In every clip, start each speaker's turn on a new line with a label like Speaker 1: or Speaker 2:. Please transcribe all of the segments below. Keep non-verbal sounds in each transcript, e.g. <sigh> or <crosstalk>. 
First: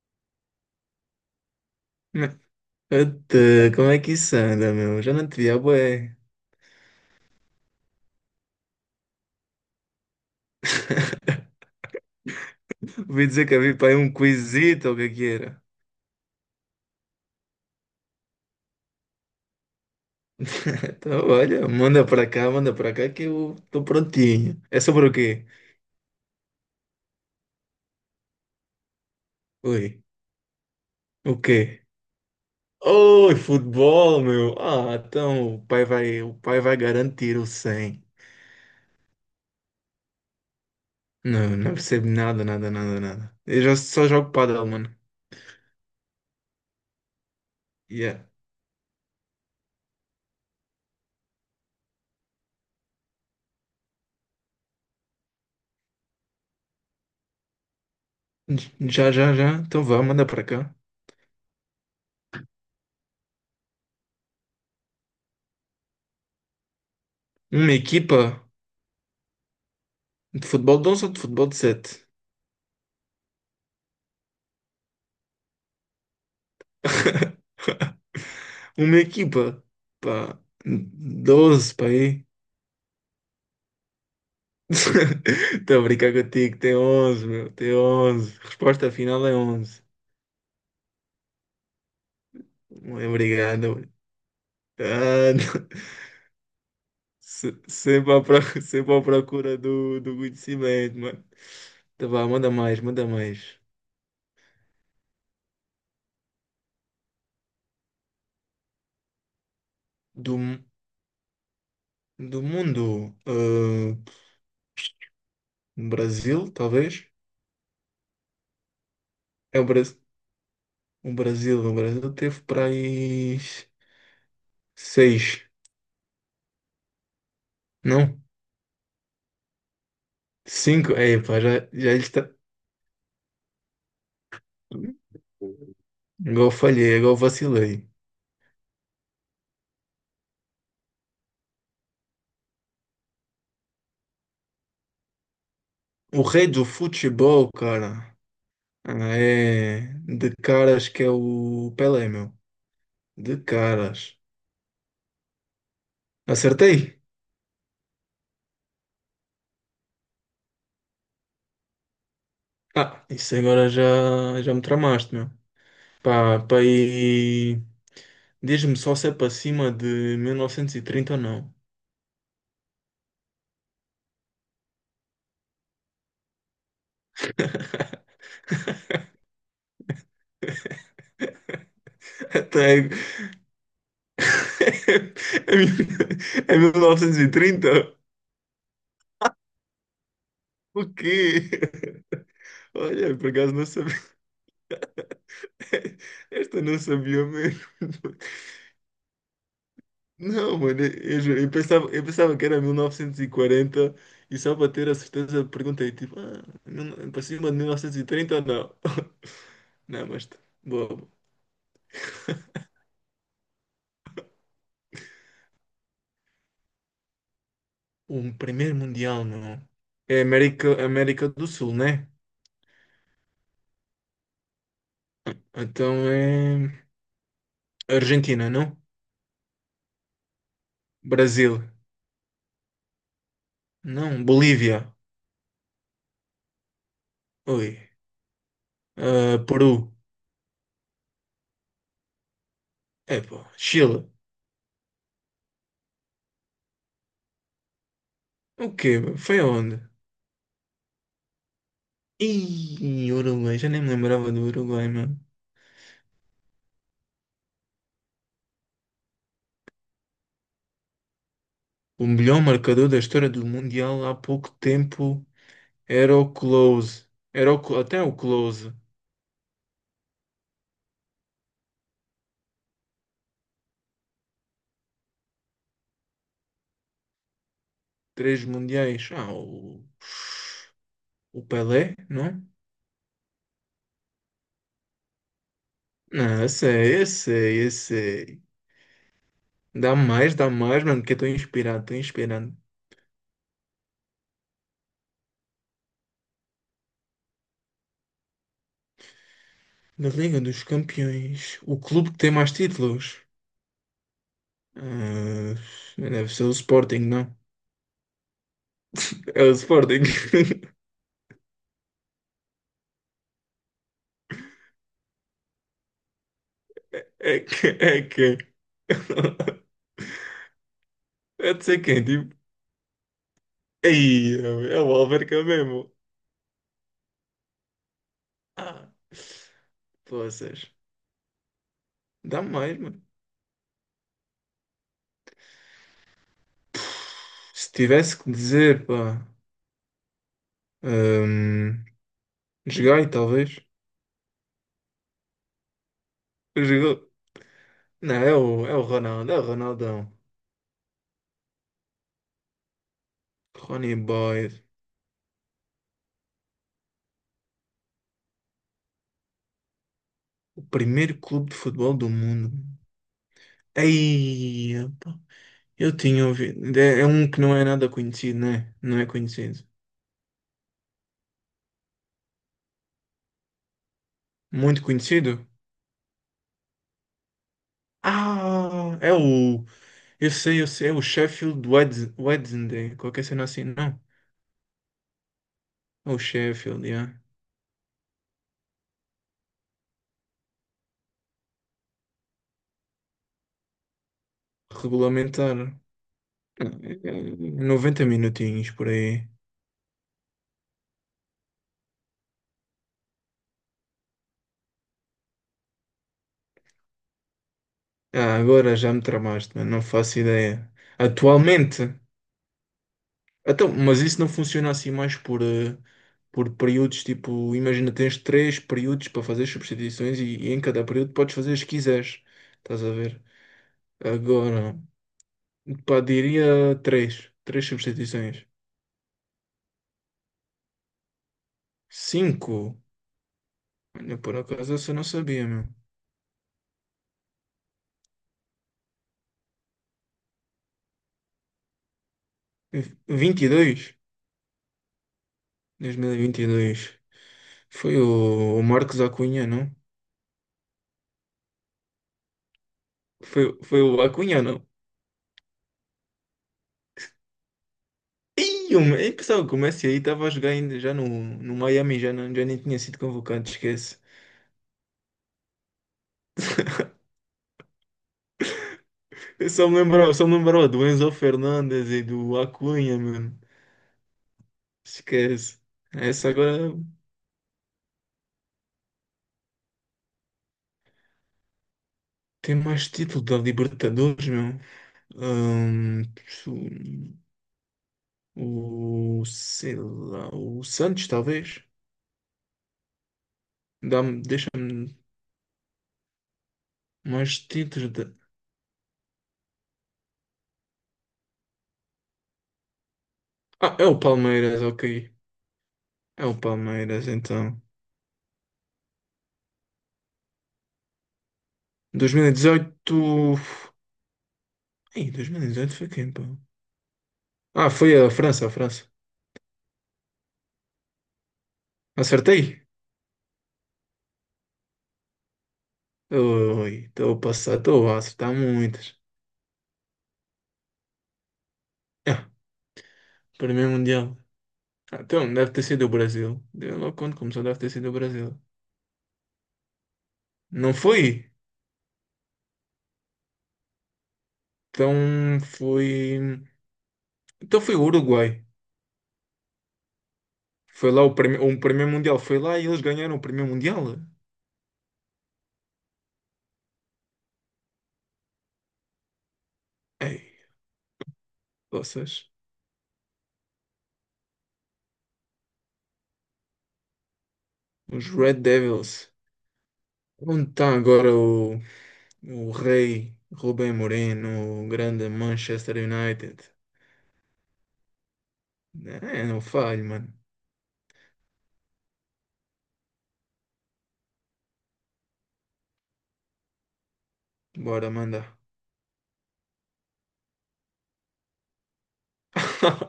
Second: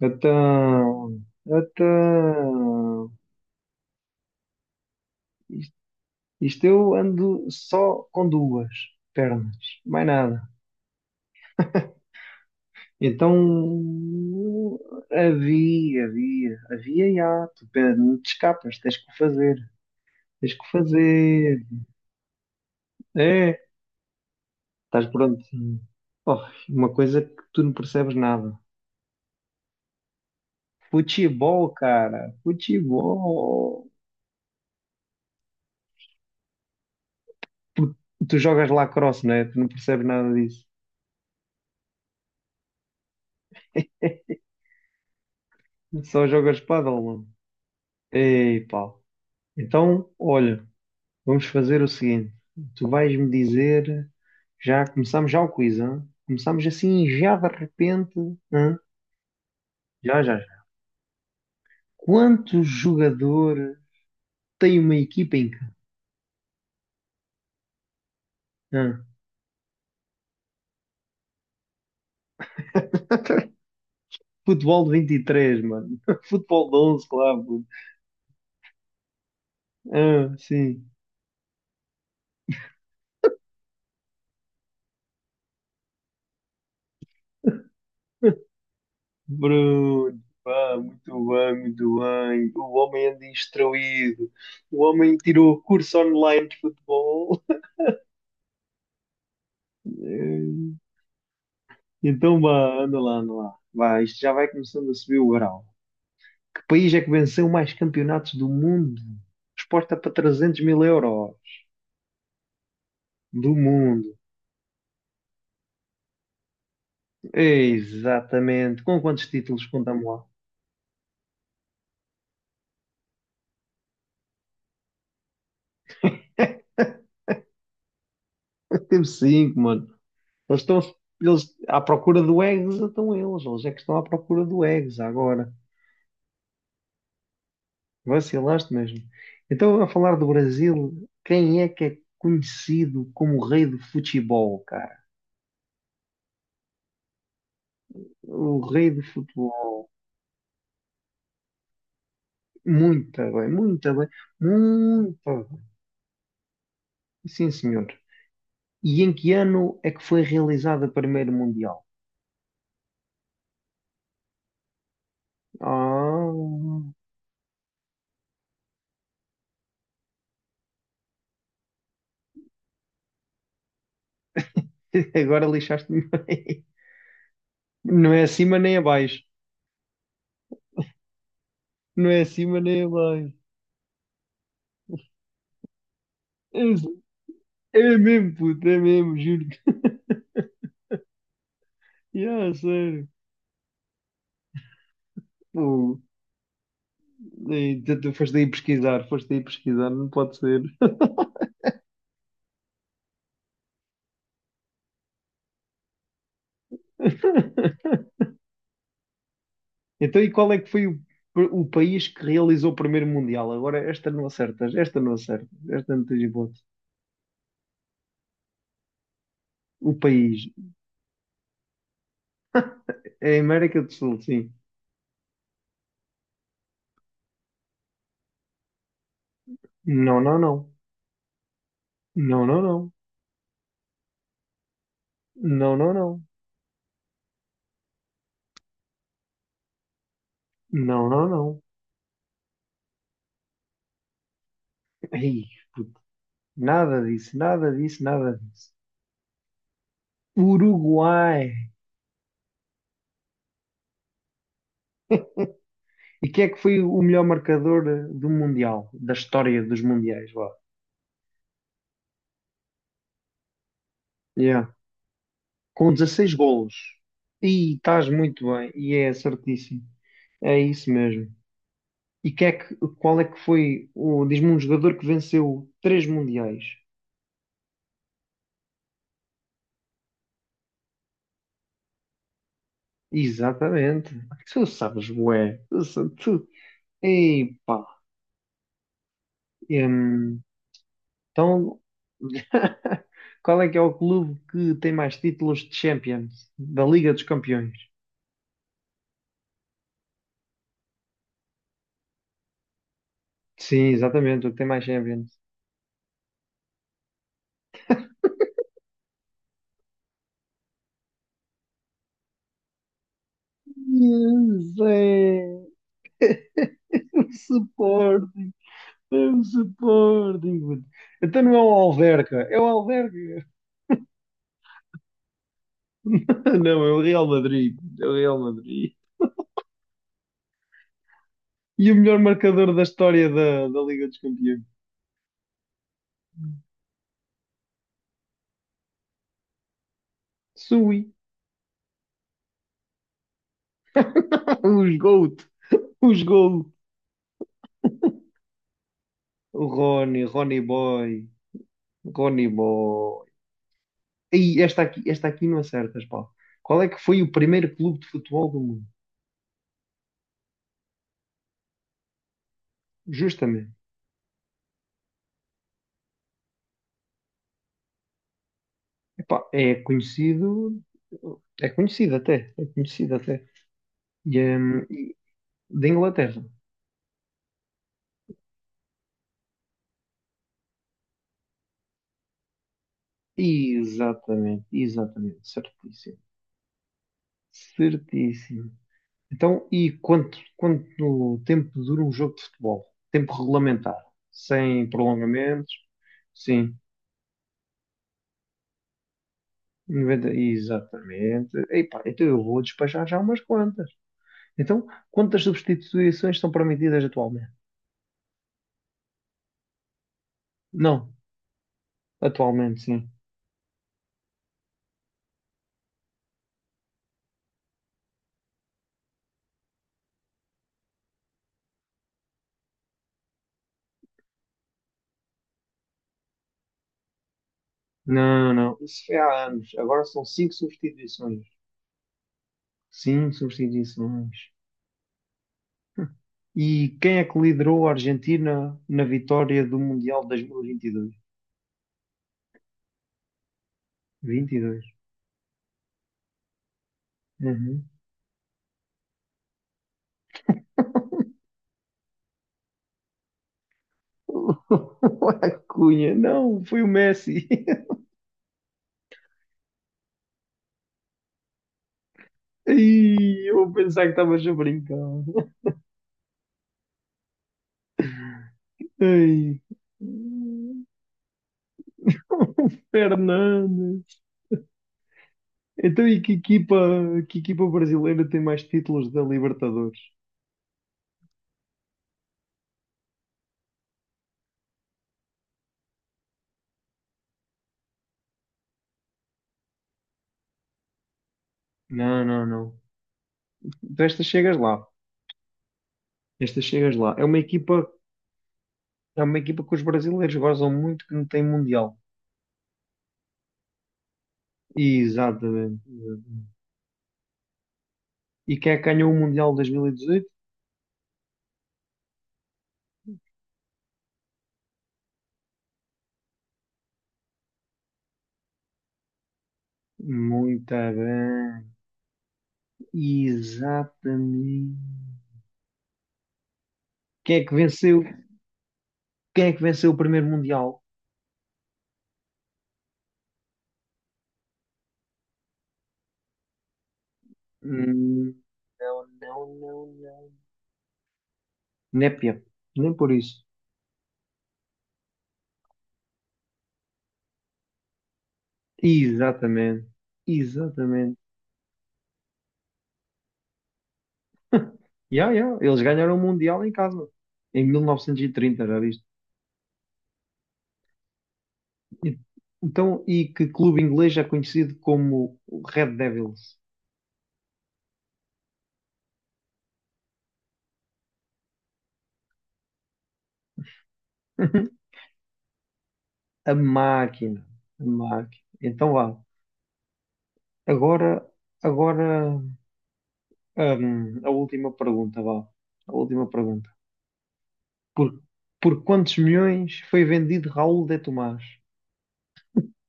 Speaker 1: Então, então,
Speaker 2: Até, como é que isso anda, meu? Já não te vi há
Speaker 1: isto,
Speaker 2: bué.
Speaker 1: isto eu ando só com duas pernas, mais nada.
Speaker 2: <laughs> Ouvi
Speaker 1: Então,
Speaker 2: dizer que havia para aí um quizito ou o que é que era.
Speaker 1: havia, já, não te escapas, tens que o fazer,
Speaker 2: <laughs>
Speaker 1: tens que o
Speaker 2: Então,
Speaker 1: fazer.
Speaker 2: olha, manda para cá que eu
Speaker 1: É,
Speaker 2: estou prontinho. É
Speaker 1: estás
Speaker 2: sobre o
Speaker 1: pronto.
Speaker 2: quê?
Speaker 1: Oh, uma coisa que tu não percebes nada.
Speaker 2: Oi, o
Speaker 1: Futebol,
Speaker 2: quê?
Speaker 1: cara,
Speaker 2: Oi,
Speaker 1: futebol.
Speaker 2: futebol, meu. Ah, então o pai vai garantir o
Speaker 1: Tu,
Speaker 2: 100.
Speaker 1: tu jogas lacrosse, não é? Tu não percebes nada disso.
Speaker 2: Não, não percebo nada, nada, nada, nada. Eu já só jogo padel, mano.
Speaker 1: Só jogas pádel.
Speaker 2: Yeah.
Speaker 1: Ei, Paulo. Então, olha, vamos fazer o seguinte. Tu vais-me dizer, já começamos já o quiz, hã? Começamos assim já de repente, hã?
Speaker 2: Já, já, já. Então vá,
Speaker 1: Já,
Speaker 2: manda
Speaker 1: já,
Speaker 2: para
Speaker 1: já.
Speaker 2: cá.
Speaker 1: Quanto jogador tem uma equipa em campo?
Speaker 2: Uma equipa
Speaker 1: Hã?
Speaker 2: de futebol de 11 ou de futebol de 7?
Speaker 1: Futebol de 23, mano. <laughs> Futebol de 11,
Speaker 2: <laughs>
Speaker 1: claro, puto.
Speaker 2: Uma equipa,
Speaker 1: Ah,
Speaker 2: pá,
Speaker 1: sim.
Speaker 2: 12 para aí. <laughs> Estou a brincar contigo, tem 11, meu, tem 11. Resposta final é 11.
Speaker 1: Bruno, pá, muito bem, muito bem. O
Speaker 2: Muito
Speaker 1: homem anda
Speaker 2: obrigado.
Speaker 1: instruído. O homem
Speaker 2: Ah,
Speaker 1: tirou
Speaker 2: não.
Speaker 1: curso
Speaker 2: <laughs>
Speaker 1: online de futebol.
Speaker 2: <laughs> Sempre à procura do
Speaker 1: <laughs>
Speaker 2: conhecimento, mano. Tá bom,
Speaker 1: Então,
Speaker 2: manda mais,
Speaker 1: vá, anda
Speaker 2: manda
Speaker 1: lá, anda lá.
Speaker 2: mais.
Speaker 1: Vá, isto já vai começando a subir o grau. Que país é que venceu mais campeonatos do mundo? Resposta para
Speaker 2: Do,
Speaker 1: 300 mil euros.
Speaker 2: do mundo,
Speaker 1: Do mundo.
Speaker 2: Brasil, talvez?
Speaker 1: Exatamente. Com quantos
Speaker 2: É
Speaker 1: títulos
Speaker 2: o Brasil.
Speaker 1: contamos lá?
Speaker 2: O Brasil teve para aí seis, não?
Speaker 1: <laughs> Temos cinco, mano. Eles estão
Speaker 2: Cinco? Aí, pá,
Speaker 1: eles
Speaker 2: já,
Speaker 1: à
Speaker 2: já
Speaker 1: procura
Speaker 2: está.
Speaker 1: do Eggs, estão eles. Eles é que estão à procura do Eggs agora.
Speaker 2: Igual falhei, igual vacilei.
Speaker 1: Vacilaste mesmo. Então, a falar do Brasil, quem é que é conhecido como o rei do futebol, cara?
Speaker 2: O rei do futebol, cara,
Speaker 1: O rei do futebol.
Speaker 2: é de caras que é o Pelé, meu.
Speaker 1: Muito
Speaker 2: De
Speaker 1: bem, muito bem,
Speaker 2: caras.
Speaker 1: muito bem.
Speaker 2: Acertei?
Speaker 1: Sim, senhor. E em que ano é que foi realizado o primeiro Mundial?
Speaker 2: Ah, isso agora já me tramaste, meu.
Speaker 1: Ah,
Speaker 2: Pá, e diz-me só se é para cima de 1930 ou não.
Speaker 1: <laughs> agora lixaste-me bem. Não é acima nem abaixo. Não é
Speaker 2: <laughs>
Speaker 1: acima nem
Speaker 2: Até.
Speaker 1: abaixo.
Speaker 2: <laughs> É
Speaker 1: É,
Speaker 2: 1930?
Speaker 1: é mesmo, puto, é mesmo, juro-te.
Speaker 2: O quê?
Speaker 1: Yeah,
Speaker 2: <laughs>
Speaker 1: sério.
Speaker 2: Olha, por acaso não.
Speaker 1: Pô,
Speaker 2: <laughs> Esta não sabia mesmo.
Speaker 1: e tu foste aí pesquisar, não pode
Speaker 2: Não,
Speaker 1: ser.
Speaker 2: mano, eu juro, eu pensava que era 1940 e 40 e só para ter a certeza perguntei, tipo, ah, para cima de
Speaker 1: <laughs>
Speaker 2: 1930 ou não? <laughs> Não,
Speaker 1: Então,
Speaker 2: mas
Speaker 1: e
Speaker 2: tá
Speaker 1: qual é que foi o,
Speaker 2: bobo.
Speaker 1: o país que realizou o primeiro Mundial? Agora, esta não acertas, esta não acertas, esta não tens hipótese.
Speaker 2: Um primeiro mundial, não.
Speaker 1: O
Speaker 2: É
Speaker 1: país
Speaker 2: América, América do Sul, né?
Speaker 1: é a América do Sul, sim.
Speaker 2: Então é Argentina, não?
Speaker 1: Não, não, não.
Speaker 2: Brasil,
Speaker 1: Não, não, não.
Speaker 2: não? Bolívia,
Speaker 1: Não, não, não.
Speaker 2: oi. Ah, Peru,
Speaker 1: Não, não, não.
Speaker 2: é pá, Chile.
Speaker 1: Ai, puto. Nada disso, nada disso, nada disso.
Speaker 2: O quê, meu? Foi aonde?
Speaker 1: Uruguai.
Speaker 2: E Uruguai, já nem me lembrava do Uruguai, mano.
Speaker 1: E quem é que foi o melhor marcador do Mundial? Da história dos Mundiais, vá.
Speaker 2: O melhor marcador da história do Mundial há pouco
Speaker 1: Yeah.
Speaker 2: tempo
Speaker 1: Com
Speaker 2: era o
Speaker 1: 16 golos.
Speaker 2: Close.
Speaker 1: E
Speaker 2: Até
Speaker 1: estás
Speaker 2: o
Speaker 1: muito bem.
Speaker 2: Close.
Speaker 1: E é certíssimo. É isso mesmo. Qual é que foi, o diz-me um jogador que venceu três mundiais.
Speaker 2: Três mundiais. Ah, o Pelé, não?
Speaker 1: Exatamente. Tu sabes, bué. Tu, sa-
Speaker 2: Não,
Speaker 1: tu.
Speaker 2: eu sei, eu
Speaker 1: Ei,
Speaker 2: sei, eu
Speaker 1: pá.
Speaker 2: sei.
Speaker 1: Hum,
Speaker 2: Dá mais, mano, porque eu estou
Speaker 1: então,
Speaker 2: inspirado, estou inspirado.
Speaker 1: <laughs> qual é que é o clube que tem mais títulos de Champions? Da Liga dos Campeões.
Speaker 2: Na Liga dos Campeões, o clube que tem mais títulos.
Speaker 1: Sim, exatamente, o que tem mais Champions.
Speaker 2: Ah, deve ser o Sporting, não? É o Sporting. <laughs>
Speaker 1: Yes, é. O
Speaker 2: É que.
Speaker 1: Sporting. É o
Speaker 2: <laughs>
Speaker 1: Sporting. Então
Speaker 2: É
Speaker 1: não é
Speaker 2: de
Speaker 1: o
Speaker 2: ser quem? Tipo,
Speaker 1: Alverca. É o Alverca.
Speaker 2: aí, é o Alverca mesmo.
Speaker 1: <laughs> Ah, não, é o Real Madrid. É o Real
Speaker 2: Ah,
Speaker 1: Madrid.
Speaker 2: poças.
Speaker 1: E o melhor
Speaker 2: Dá
Speaker 1: marcador
Speaker 2: mais,
Speaker 1: da
Speaker 2: mano.
Speaker 1: história da Liga dos Campeões.
Speaker 2: Se tivesse que dizer, pá.
Speaker 1: Sui.
Speaker 2: hum, Joguei, talvez.
Speaker 1: <laughs> Os GOAT. Os GOAT.
Speaker 2: Jogou. Não, é o Ronaldo, é o
Speaker 1: O
Speaker 2: Ronaldão.
Speaker 1: Rony, Rony Boy. Rony Boy.
Speaker 2: Ronnie
Speaker 1: E
Speaker 2: Boy,
Speaker 1: esta aqui não acertas, pá. Qual é que foi o primeiro clube de futebol do mundo?
Speaker 2: o primeiro clube de futebol do mundo.
Speaker 1: Justamente.
Speaker 2: Aí, pá. Eu tinha ouvido. É um que não é nada conhecido, né? Não é
Speaker 1: Epá,
Speaker 2: conhecido.
Speaker 1: é conhecido. É conhecido até. É conhecido até. E,
Speaker 2: Muito
Speaker 1: hum, e-
Speaker 2: conhecido?
Speaker 1: Da Inglaterra.
Speaker 2: Ah, é o eu sei, eu sei, é o Sheffield Wednesday, qualquer cena assim, não.
Speaker 1: Exatamente, exatamente.
Speaker 2: É
Speaker 1: Certíssimo.
Speaker 2: o Sheffield, yeah.
Speaker 1: Certíssimo. Então, e quanto tempo dura um jogo de futebol? Tempo regulamentar, sem
Speaker 2: Regulamentar.
Speaker 1: prolongamentos?
Speaker 2: Ah,
Speaker 1: Sim,
Speaker 2: é 90 minutinhos por aí.
Speaker 1: 90, exatamente. Epá, então eu vou despachar já umas quantas. Então, quantas substituições são permitidas atualmente?
Speaker 2: Ah, agora já me tramaste, mano, não faço ideia.
Speaker 1: Não,
Speaker 2: Atualmente?
Speaker 1: atualmente sim.
Speaker 2: Então, mas isso não funciona assim mais por períodos, tipo, imagina, tens três períodos para fazer substituições e em cada período podes fazer as que quiseres. Estás a ver? Agora, pá, diria três. Três substituições.
Speaker 1: Não, não, isso foi há anos. Agora são cinco substituições.
Speaker 2: Cinco?
Speaker 1: Cinco
Speaker 2: Olha, por
Speaker 1: substituições.
Speaker 2: acaso essa eu não sabia, meu.
Speaker 1: E quem é que liderou a Argentina na vitória do Mundial de 2022?
Speaker 2: 22?
Speaker 1: 22.
Speaker 2: 2022. Foi o Marcos Acunha, não? Foi o Acunha, não?
Speaker 1: <laughs> O Acunha, não, foi o Messi.
Speaker 2: Ih, eu pensava que o Messi aí estava a jogar ainda já no Miami, já, não, já nem
Speaker 1: <laughs>
Speaker 2: tinha sido convocado,
Speaker 1: Ai, eu vou
Speaker 2: esquece.
Speaker 1: pensar que estavas a brincar.
Speaker 2: Eu
Speaker 1: Ai.
Speaker 2: só me lembrava
Speaker 1: <laughs>
Speaker 2: do Enzo Fernandes e
Speaker 1: O
Speaker 2: do Acunha, mano.
Speaker 1: Fernandes.
Speaker 2: Esquece.
Speaker 1: Então, e
Speaker 2: Essa agora
Speaker 1: que equipa brasileira tem mais títulos da Libertadores?
Speaker 2: tem mais título da Libertadores, meu. Ahn, Sei lá, o Santos, talvez.
Speaker 1: Não, não, não. Tu esta chegas lá.
Speaker 2: Deixa-me
Speaker 1: Esta chegas lá.
Speaker 2: mais títulos de...
Speaker 1: É uma equipa que os brasileiros gozam muito que não tem Mundial.
Speaker 2: Ah, é o Palmeiras, ok.
Speaker 1: Exatamente.
Speaker 2: É o Palmeiras, então.
Speaker 1: E quem é que ganhou o Mundial de 2018?
Speaker 2: 2018. Ei, 2018 foi quem, pô? Ah, foi a França, a França.
Speaker 1: Muito bem.
Speaker 2: Acertei?
Speaker 1: Exatamente.
Speaker 2: Oi, estou a
Speaker 1: Quem é que
Speaker 2: passar, estou a
Speaker 1: venceu?
Speaker 2: acertar muitas.
Speaker 1: Quem é que venceu o primeiro Mundial?
Speaker 2: Ah, primeiro Mundial. Ah, então, deve ter sido o Brasil. Deu logo quando começou, deve ter sido o
Speaker 1: Hum,
Speaker 2: Brasil.
Speaker 1: não, não, não, não.
Speaker 2: Não foi?
Speaker 1: Népia. Nem por isso.
Speaker 2: Então foi. Então foi o Uruguai.
Speaker 1: Exatamente.
Speaker 2: Foi lá o
Speaker 1: Exatamente.
Speaker 2: primeiro Mundial. Foi lá e eles ganharam o primeiro Mundial.
Speaker 1: Yeah, yeah. Eles ganharam o Mundial em casa. Em 1930, já viste?
Speaker 2: Ei,
Speaker 1: E-
Speaker 2: vocês.
Speaker 1: Então, e que clube inglês é conhecido como o Red Devils?
Speaker 2: Os Red Devils. Onde está agora o rei Rubem Moreno, o
Speaker 1: <laughs>
Speaker 2: grande Manchester United?
Speaker 1: A máquina. A máquina. Então vá.
Speaker 2: É, não falho, mano.
Speaker 1: Agora, agora. A última pergunta, vá. A última pergunta.
Speaker 2: Bora
Speaker 1: Por,
Speaker 2: mandar.
Speaker 1: por quantos milhões foi vendido Raul de Tomás?
Speaker 2: Pá,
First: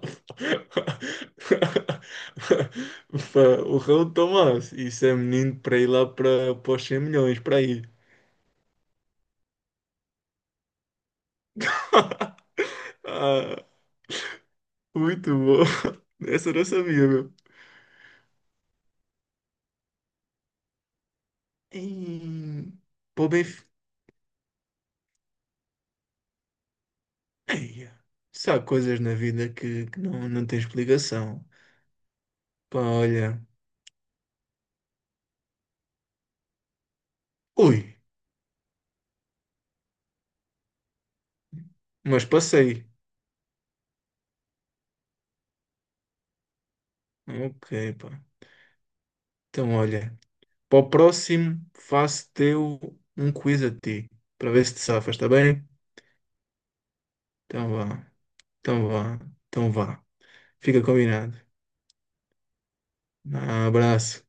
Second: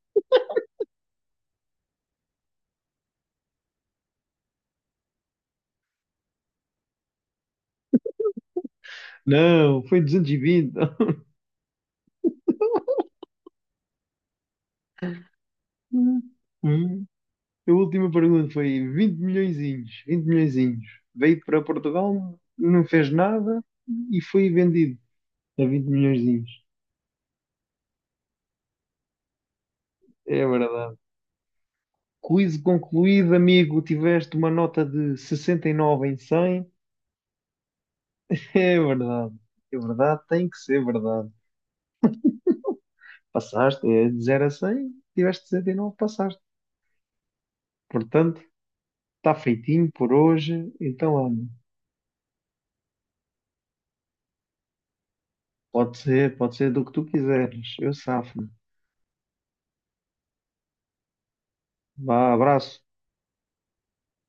Speaker 2: <laughs> O Raul Tomás. Isso é menino para ir lá para os 100 milhões, para ir.
Speaker 1: Não, foi 220.
Speaker 2: <laughs> Ah, muito bom.
Speaker 1: <laughs>
Speaker 2: Essa eu não
Speaker 1: Hum,
Speaker 2: sabia, meu.
Speaker 1: A última pergunta foi 20 milhõezinhos, 20 milhõezinhos. Veio para Portugal,
Speaker 2: Ei,
Speaker 1: não fez
Speaker 2: pô, bem...
Speaker 1: nada e foi vendido a 20 milhõezinhos.
Speaker 2: Ei, se há coisas na vida que não,
Speaker 1: É
Speaker 2: não tem
Speaker 1: verdade.
Speaker 2: explicação.
Speaker 1: Quiz
Speaker 2: Pá,
Speaker 1: concluído,
Speaker 2: olha.
Speaker 1: amigo. Tiveste uma nota de 69 em 100.
Speaker 2: Ui,
Speaker 1: <laughs> É verdade. É verdade, tem que ser verdade.
Speaker 2: mas passei.
Speaker 1: Passaste, é de 0 a 100, tiveste 69, passaste.
Speaker 2: Ok, pá.
Speaker 1: Portanto, está
Speaker 2: Então,
Speaker 1: feitinho por
Speaker 2: olha.
Speaker 1: hoje,
Speaker 2: Para o
Speaker 1: então olha,
Speaker 2: próximo, faço-te eu um quiz a ti. Para ver se te safas, está bem?
Speaker 1: pode ser do que tu
Speaker 2: Então
Speaker 1: quiseres, eu
Speaker 2: vá.
Speaker 1: safo-me.
Speaker 2: Então vá. Então vá. Fica combinado.
Speaker 1: Vá, abraço.
Speaker 2: Abraço.